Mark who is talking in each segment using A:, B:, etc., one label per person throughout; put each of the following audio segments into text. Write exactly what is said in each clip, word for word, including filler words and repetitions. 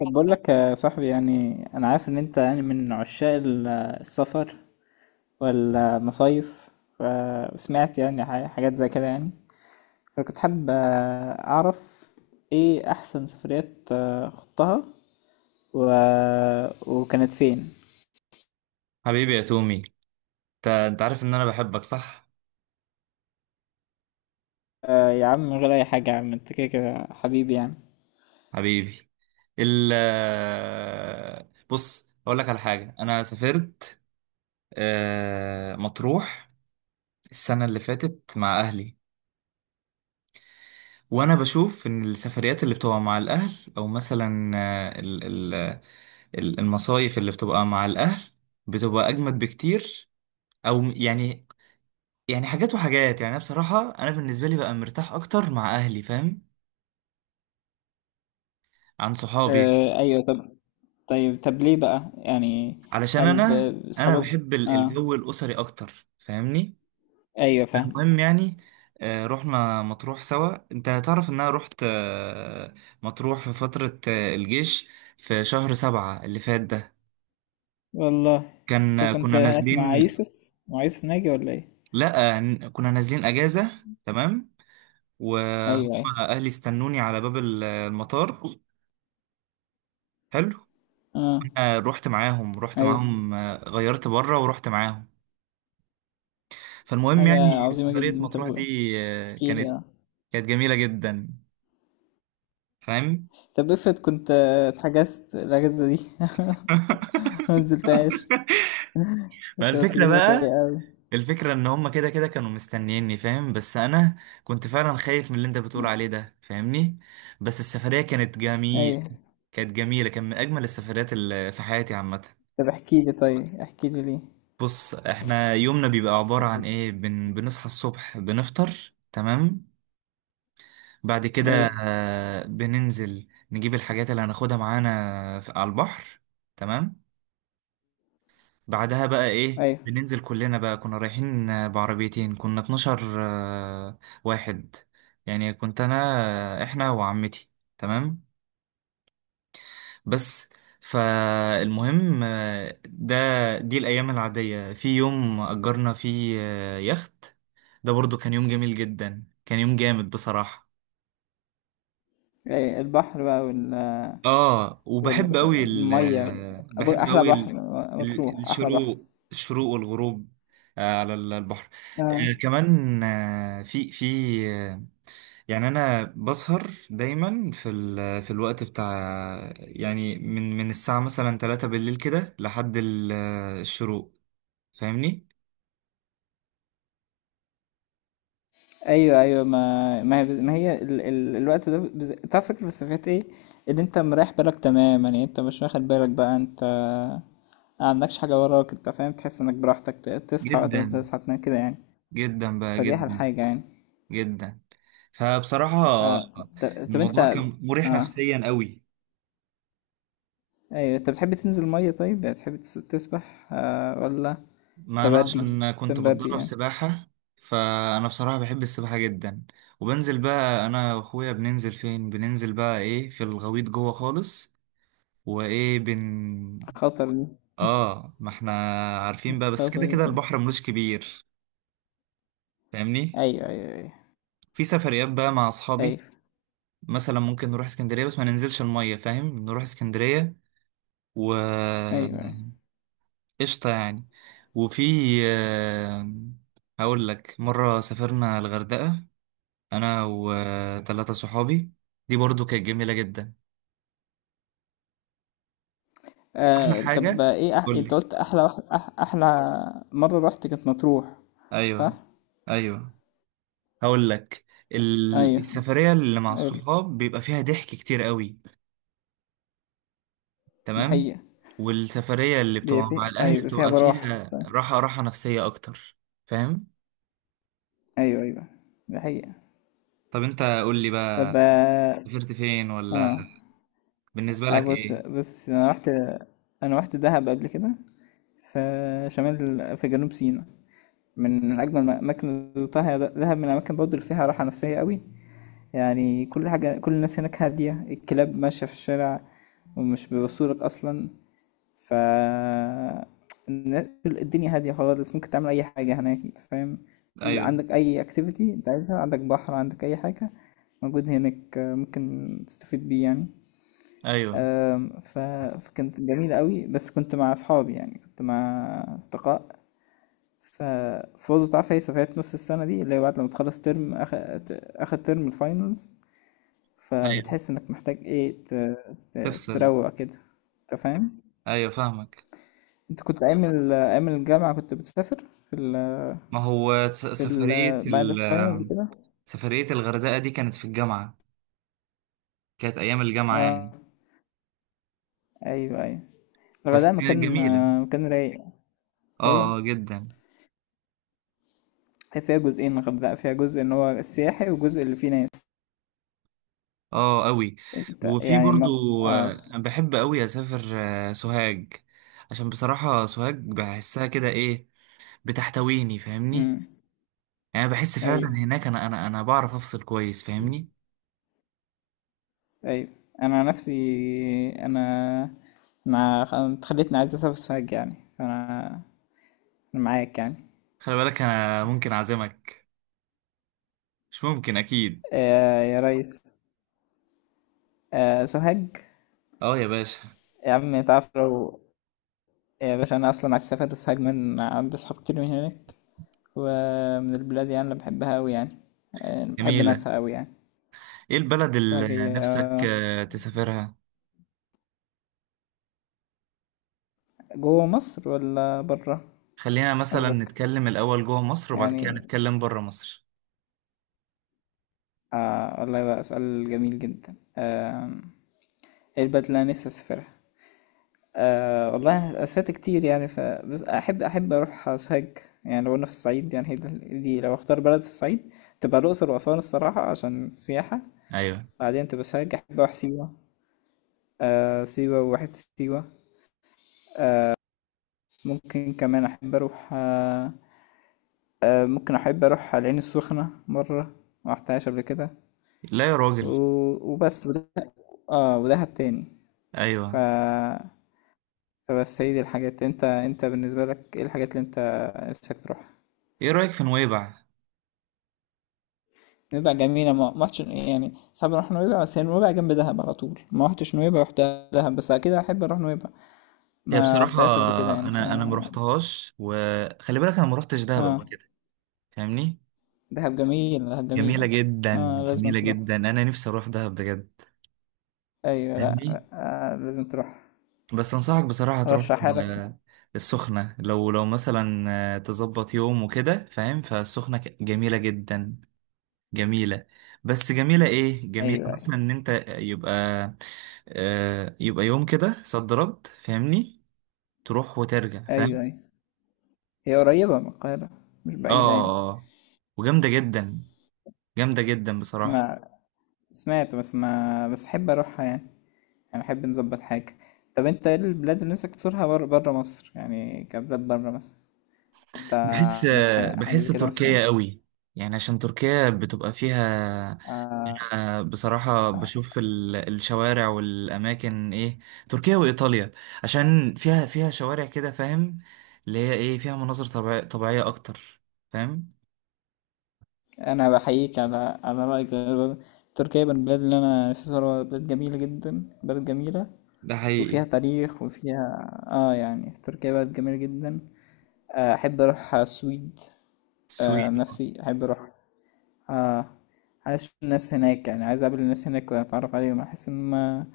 A: طب بقول لك يا صاحبي، يعني انا عارف ان انت يعني من عشاق ال- السفر والمصايف. وسمعت يعني ح- حاجات زي كده يعني، فكنت حابب اعرف ايه احسن سفريات آه، خضتها و... وكانت فين.
B: حبيبي يا تومي، انت انت عارف ان انا بحبك صح؟
A: آه، يا عم، من غير اي حاجة، يا عم انت كده كده حبيبي يعني.
B: حبيبي. ال بص اقول لك على حاجه. انا سافرت آه، مطروح السنه اللي فاتت مع اهلي. وانا بشوف ان السفريات اللي بتبقى مع الاهل، او مثلا آه، ال- ال- ال- المصايف اللي بتبقى مع الاهل، بتبقى اجمد بكتير. او م- يعني يعني حاجات وحاجات، يعني أنا بصراحه، انا بالنسبه لي بقى مرتاح اكتر مع اهلي، فاهم، عن صحابي.
A: آه، ايوه. طب طيب طب ليه بقى يعني؟
B: علشان
A: هل
B: انا
A: ب-
B: انا
A: بصحابك؟
B: بحب ال-
A: اه،
B: الجو الاسري اكتر، فاهمني.
A: ايوه،
B: المهم
A: فاهمك.
B: يعني، آه، رحنا مطروح سوا. انت هتعرف ان انا رحت آه، مطروح في فترة آه، الجيش، في شهر سبعة اللي فات ده.
A: والله،
B: كان
A: انت
B: آه،
A: كنت
B: كنا
A: هناك مع
B: نازلين.
A: يوسف مع يوسف ناجي ولا ايه؟
B: لا، آه، ن- كنا نازلين اجازة. تمام. وهم
A: ايوه، ايوه.
B: اهلي استنوني على باب ال- المطار. حلو.
A: اه،
B: انا رحت معاهم رحت
A: ايوه.
B: معاهم آه، غيرت بره ورحت معاهم. فالمهم
A: حاجة
B: يعني
A: عظيمة
B: سفرية
A: جدا.
B: مطروح
A: طب
B: دي آه،
A: احكي لي،
B: كانت
A: اه.
B: كانت جميلة جدا، فاهم.
A: طب افرض كنت اتحجزت الاجازة دي ما نزلتهاش،
B: ما
A: كانت
B: الفكرة
A: تجربة
B: بقى،
A: سيئة اوي.
B: الفكرة ان هما كده كده كانوا مستنييني، فاهم، بس انا كنت فعلا خايف من اللي انت بتقول عليه ده، فاهمني. بس السفرية كانت
A: ايوه،
B: جميل كانت جميلة، كان من اجمل السفريات اللي في حياتي عامة.
A: طب احكي لي. طيب، احكي لي ليه؟
B: بص، احنا يومنا بيبقى عبارة عن ايه، بن... بنصحى الصبح، بنفطر. تمام. بعد كده
A: ايوه،
B: آه، بننزل نجيب الحاجات اللي هناخدها معانا في... على البحر. تمام. بعدها بقى ايه،
A: ايوه،
B: بننزل كلنا بقى، كنا رايحين آه، بعربيتين، كنا اتناشر آه، واحد، يعني كنت انا، آه، احنا وعمتي. تمام. بس. فالمهم آه، ده دي الايام العادية. في يوم اجرنا فيه آه، يخت، ده برضو كان يوم جميل جدا، كان يوم جامد بصراحة.
A: ايوه. البحر بقى وال
B: اه. وبحب قوي
A: والمية.
B: ال
A: أبو-
B: بحب
A: احلى
B: قوي
A: بحر.
B: ال... ال-
A: مطروح احلى بحر،
B: الشروق الشروق والغروب آه، على ال- البحر،
A: اه.
B: آه، كمان آه، في في آه، يعني انا بسهر دايما في ال... في الوقت بتاع، يعني من من الساعة مثلا ثلاثة بالليل كده لحد ال- آه، الشروق، فاهمني.
A: أيوه، أيوه. ما ما هي ما هي ال ال الوقت ده بالذ أنت عارف، الفكرة بس في حتّة إيه، إن أنت مريّح بالك تمام. يعني أنت مش واخد بالك بقى، أنت ما عندكش حاجة وراك، أنت فاهم، تحس إنك براحتك، ت تصحى وقت ما أنت
B: جدا،
A: تصحى، تنام كده يعني.
B: جدا بقى،
A: فدي أحلى
B: جدا.
A: حاجة يعني.
B: جدا، فبصراحة
A: آه، ط طب أنت،
B: الموضوع كان مريح
A: آه،
B: نفسيا قوي.
A: أيوه، أنت بتحب تنزل المَيّة؟ طيب، يعني بتحب تس تسبح آآ والّا
B: ما انا
A: تبرّي؟
B: عشان كنت
A: سِمْ برّي
B: بتدرب
A: يعني.
B: سباحة، فانا بصراحة بحب السباحة جدا. وبنزل بقى انا واخويا، بننزل فين؟ بننزل بقى ايه؟ في الغويط جوه خالص. وايه بن
A: خطر دي،
B: اه، ما احنا عارفين بقى، بس
A: خطر
B: كده كده
A: دي.
B: البحر ملوش كبير، فاهمني.
A: أيوه، أيوه، أيوه،
B: في سفريات بقى مع اصحابي،
A: أيوه،
B: مثلا ممكن نروح اسكندرية بس ما ننزلش المية، فاهم، نروح اسكندرية و...
A: أيوه، أيوه.
B: قشطة يعني. وفي آه، هقول لك، مرة سافرنا الغردقة انا وثلاثه صحابي، دي برضو كانت جميله جدا. احلى
A: آه، طب،
B: حاجه؟
A: ايه أح...
B: قول
A: انت
B: لي.
A: قلت احلى واحد أح... احلى مره رحت كانت مطروح، صح؟
B: ايوه، ايوه، هقول لك. ال-
A: ايوه،
B: السفريه اللي مع
A: قول.
B: الصحاب بيبقى فيها ضحك كتير قوي.
A: دي
B: تمام.
A: حقيقه.
B: والسفريه اللي
A: دي
B: بتبقى
A: فيها،
B: مع الاهل
A: ايوه، فيها
B: بتبقى
A: براح،
B: فيها
A: صح؟
B: راحه راحه نفسيه اكتر، فاهم.
A: ايوه، ايوه، دي حقيقه.
B: طب انت قول لي بقى،
A: طب، اه.
B: سافرت فين ولا؟
A: آه،
B: بالنسبه
A: آه،
B: لك
A: بص
B: ايه؟
A: بص، انا رحت انا رحت دهب قبل كده. في شمال في جنوب سيناء. من من اجمل الاماكن اللي زرتها هي ده- دهب، من الاماكن برضه اللي فيها راحه نفسيه قوي. يعني كل حاجه، كل الناس هناك هاديه، الكلاب ماشيه في الشارع ومش بيبصوا لك اصلا. ف الدنيا هادية خالص، ممكن تعمل أي حاجة هناك أنت فاهم.
B: ايوه،
A: عندك أي أكتيفيتي أنت عايزها، عندك بحر، عندك أي حاجة موجود هناك ممكن تستفيد بيه يعني.
B: ايوه،
A: أم، ف... فكانت جميلة قوي، بس كنت مع أصحابي يعني، كنت مع أصدقاء. ف فوضى تعرف، هي سفريات نص السنة دي اللي هي بعد لما تخلص ترم أخ... ت- آخر ترم الفاينلز.
B: ايوه،
A: فبتحس إنك محتاج إيه ت... ت...
B: تفصل.
A: تروق كده، أنت فاهم؟
B: ايوه، فاهمك.
A: انت كنت ايام ال- ايام الجامعة كنت بتسافر في ال
B: ما هو س-
A: في ال
B: سفرية
A: بعد
B: ال
A: الفاينلز كده.
B: سفرية الغردقة دي كانت في الجامعة، كانت أيام الجامعة
A: اه،
B: يعني.
A: ايوه، ايوه.
B: بس
A: الغردقة
B: كانت
A: مكان،
B: جميلة،
A: آه، مكان رايق.
B: اه،
A: ايوه،
B: آه، جدا.
A: هي فيها جزئين: الغردقة فيها جزء ان هو السياحي، وجزء اللي فيه ناس.
B: اه، أوي.
A: انت
B: وفي
A: يعني
B: برضو،
A: ما... اه
B: آه،
A: ف-
B: أنا بحب أوي أسافر آه، سوهاج، عشان بصراحة سوهاج بحسها كده، إيه بتحتويني، فاهمني.
A: مم.
B: يعني أنا بحس فعلا
A: ايوه،
B: هناك أنا أنا أنا بعرف أفصل كويس، فاهمني.
A: ايوه، انا عن نفسي، انا انا خ- أنا اتخليتني عايز اسافر سوهاج يعني، فانا أنا معاك يعني.
B: خلي بالك، أنا ممكن أعزمك. مش ممكن أكيد.
A: آه يا ريس. آه سوهاج.
B: اه يا باشا.
A: يا عم تعرف لو يا باشا أنا أصلا عايز أسافر ساجمان، عندي أصحاب كتير من هناك ومن البلاد يعني، اللي بحبها أوي يعني. آه، بحب
B: جميلة.
A: ناسها أوي يعني.
B: ايه البلد اللي
A: ساجية؟
B: نفسك آه، تسافرها؟
A: جوه مصر ولا برا
B: خلينا مثلا
A: قصدك
B: نتكلم الأول جوه مصر، وبعد كده
A: يعني؟
B: نتكلم بره مصر.
A: آه والله بقى سؤال جميل جدا. آه إيه البلد اللي أنا نفسي أسافرها؟ آه والله أنا سافرت كتير يعني، ف بس أحب أحب أروح سوهاج. يعني لو أنا في الصعيد يعني، هي دي دي لو أختار بلد في الصعيد، تبقى الأقصر وأسوان الصراحة عشان السياحة.
B: أيوه.
A: بعدين تبقى سوهاج. أحب أروح سيوة. آه، سيوة وواحد سيوة. ممكن كمان أحب أروح، آه آه ممكن أحب أروح العين السخنة مرة، ما رحتهاش قبل كده.
B: لا يا راجل،
A: و- وبس، وده، اه، ودهب تاني. ف
B: أيوه.
A: فبس هي دي الحاجات. انت انت بالنسبة لك ايه الحاجات اللي انت نفسك تروحها؟
B: إيه رأيك في نويبع؟
A: نويبع جميلة، ما ما رحتش يعني، صعب اروح نويبع، بس هي نويبع جنب دهب على طول. ما رحتش نويبع، رحت دهب. بس اكيد احب اروح نويبع،
B: هي
A: ما
B: بصراحة
A: رحتهاش قبل كده يعني. ف
B: أنا أنا ما رحتهاش، وخلي بالك أنا ما رحتش دهب قبل
A: اه
B: كده، فاهمني؟
A: دهب جميل، دهب جميلة.
B: جميلة جدا،
A: اه، لازم
B: جميلة
A: تروح.
B: جدا، أنا نفسي أروح دهب بجد،
A: ايوه، لا،
B: فاهمني؟
A: آه لازم تروح.
B: بس أنصحك بصراحة تروح.
A: رشح حالك.
B: آه، السخنة، لو لو مثلا آه، تظبط يوم وكده، فاهم، فالسخنة ك- جميلة جدا، جميلة. بس جميلة، ايه جميلة
A: ايوه، ايوه،
B: مثلا ان انت يبقى آه يبقى يوم كده صد رد، فاهمني، تروح وترجع،
A: ايوه،
B: فاهم.
A: ايوه. هي قريبه من القاهره، مش
B: اه.
A: بعيده يعني.
B: آه. آه. وجامدة جدا، جامدة جدا بصراحة.
A: ما سمعت، بس ما بس احب اروحها يعني، يعني احب نظبط حاجه. طب انت ايه البلاد اللي نفسك تزورها بره، بره مصر يعني، كبلاد بره مصر انت
B: بحس
A: عندك
B: آه،
A: حاجه، حاجة
B: بحس
A: زي كده مثلا؟
B: تركيا قوي، يعني عشان تركيا بتبقى فيها.
A: آه
B: أنا بصراحة بشوف ال- الشوارع والأماكن، إيه تركيا وإيطاليا، عشان فيها فيها شوارع كده، فاهم، اللي هي إيه فيها مناظر طبيع- طبيعية أكتر، فاهم.
A: انا بحييك على على رايك ده. تركيا من البلاد اللي انا نفسي ازورها، بلاد جميله جدا بلد جميله،
B: ده
A: وفيها
B: حقيقي.
A: تاريخ، وفيها اه يعني تركيا بلد جميله جدا. آه، احب اروح السويد. آه،
B: السويد.
A: نفسي احب اروح. آه، عايز اشوف الناس هناك يعني، عايز اقابل الناس هناك واتعرف عليهم. احس ان ما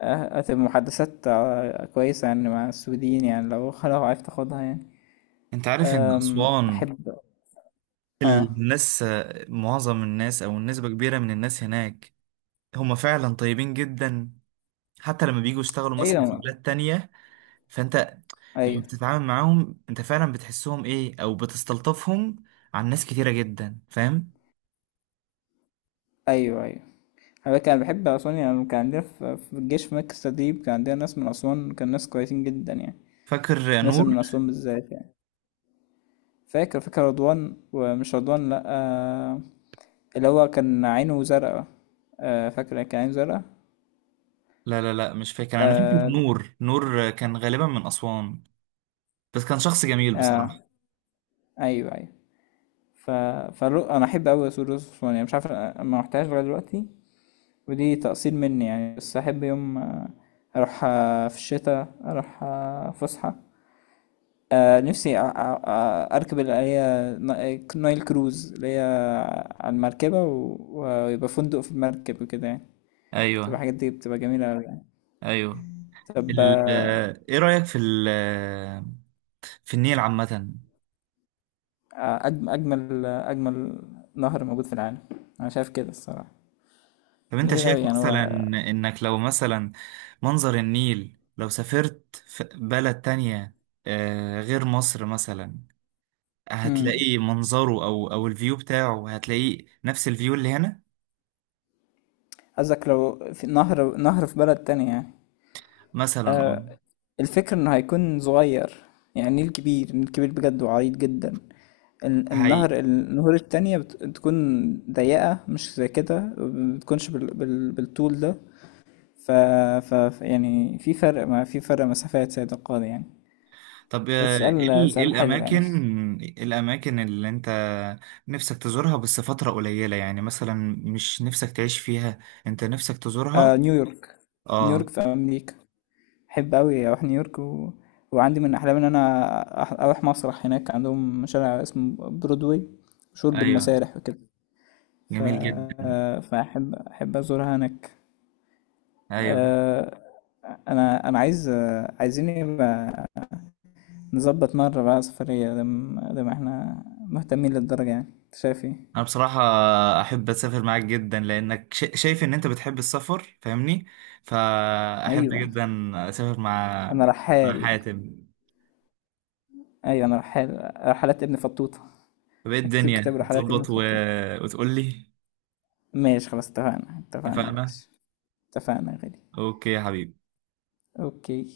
A: آه، هتبقى محادثات آه، كويسة يعني مع السويديين يعني، لو لو عرفت اخدها يعني.
B: انت عارف ان
A: آم،
B: اسوان
A: احب. اه،
B: الناس معظم الناس او نسبة كبيرة من الناس هناك، هم فعلا طيبين جدا. حتى لما بييجوا يشتغلوا مثلا في
A: ايوه،
B: بلاد تانية، فانت لما
A: ايوه،
B: بتتعامل معاهم انت فعلا بتحسهم، ايه او بتستلطفهم، عن ناس كتيرة جدا، فاهم.
A: ايوه، ايوه، انا كان بحب اسوان يعني. كان عندنا في في الجيش في مركز تدريب، كان عندنا ناس من اسوان، كان ناس كويسين جدا يعني،
B: فاكر
A: ناس
B: نور؟
A: من اسوان بالذات يعني. فاكر فاكر رضوان. ومش رضوان، لا. آه، اللي هو كان عينه زرقا. آه، فاكرة كان عينه زرقا.
B: لا لا لا، مش فاكر. انا فاكر
A: آه
B: نور، نور كان غالبا من اسوان، بس كان شخص جميل بصراحة.
A: آه أيوه، أيوه. ف... فالرو... أنا أحب أوي أسود رز يعني، مش عارف، أنا ما رحتهاش لغاية دلوقتي، ودي تقصير مني يعني. بس أحب يوم آه، أروح، آه، في الشتاء أروح آه، فسحة. آه، نفسي أ- أ- أ- أركب اللي هي نا- نايل كروز، اللي هي على المركبة، و... ويبقى فندق في المركب وكده يعني. تبقى
B: ايوه،
A: الحاجات دي بتبقى جميلة أوي يعني.
B: ايوه.
A: طب،
B: ال-
A: آه،
B: ايه رأيك في ال في النيل عامة؟
A: آه، أجم- أجمل أجمل نهر موجود في العالم، أنا شايف كده الصراحة.
B: طب انت
A: جميل أوي
B: شايف
A: يعني
B: مثلا
A: هو.
B: انك لو مثلا منظر النيل لو سافرت في بلد تانية آه، غير مصر مثلا،
A: مم.
B: هتلاقيه منظره او او الفيو بتاعه، هتلاقيه نفس الفيو اللي هنا؟
A: قصدك لو في نهر نهر في بلد تانية يعني؟
B: مثلا اه.
A: آه الفكرة إنه هيكون صغير. يعني النيل كبير، النيل كبير بجد وعريض جدا. ال-
B: هي
A: النهر النهور التانية بت- بتكون ضيقة، مش زي كده، مبتكونش بال بال بالطول ده. ف... ف ف- يعني في فرق، ما في فرق مسافات سيد القاضي يعني.
B: طب،
A: ده
B: آه، ايه
A: سؤال
B: ال- إيه
A: سؤال حلو يعني.
B: الاماكن إيه الاماكن اللي انت نفسك تزورها بس فترة قليلة، يعني مثلا مش نفسك تعيش فيها، انت نفسك
A: آه
B: تزورها.
A: نيويورك نيويورك
B: اه.
A: في امريكا. احب قوي اروح نيويورك، و... وعندي من احلامي ان انا أح- اروح مسرح هناك، عندهم شارع اسمه برودواي، مشهور
B: ايوه،
A: بالمسارح وكده. ف...
B: جميل جدا.
A: فاحب احب ازورها هناك.
B: ايوه.
A: آه انا انا عايز، آه، عايزين يبقى نظبط مره بقى سفريه، لما لما احنا مهتمين للدرجه يعني. انت شايف ايه؟
B: انا بصراحة احب اسافر معاك جدا، لانك شا- شايف ان انت بتحب السفر، فاهمني، فاحب
A: ايوه
B: جدا اسافر مع
A: انا
B: مع
A: رحال
B: حاتم.
A: ايوه انا رحال رحلات ابن فطوطه.
B: طب ايه
A: هكتب كتاب
B: الدنيا
A: رحلات ابن
B: هتظبط؟ و...
A: فطوطه.
B: وتقول لي،
A: ماشي، خلاص، اتفقنا. اتفقنا يا
B: اتفقنا.
A: باشا. اتفقنا يا غالي.
B: اوكي يا حبيبي.
A: اوكي.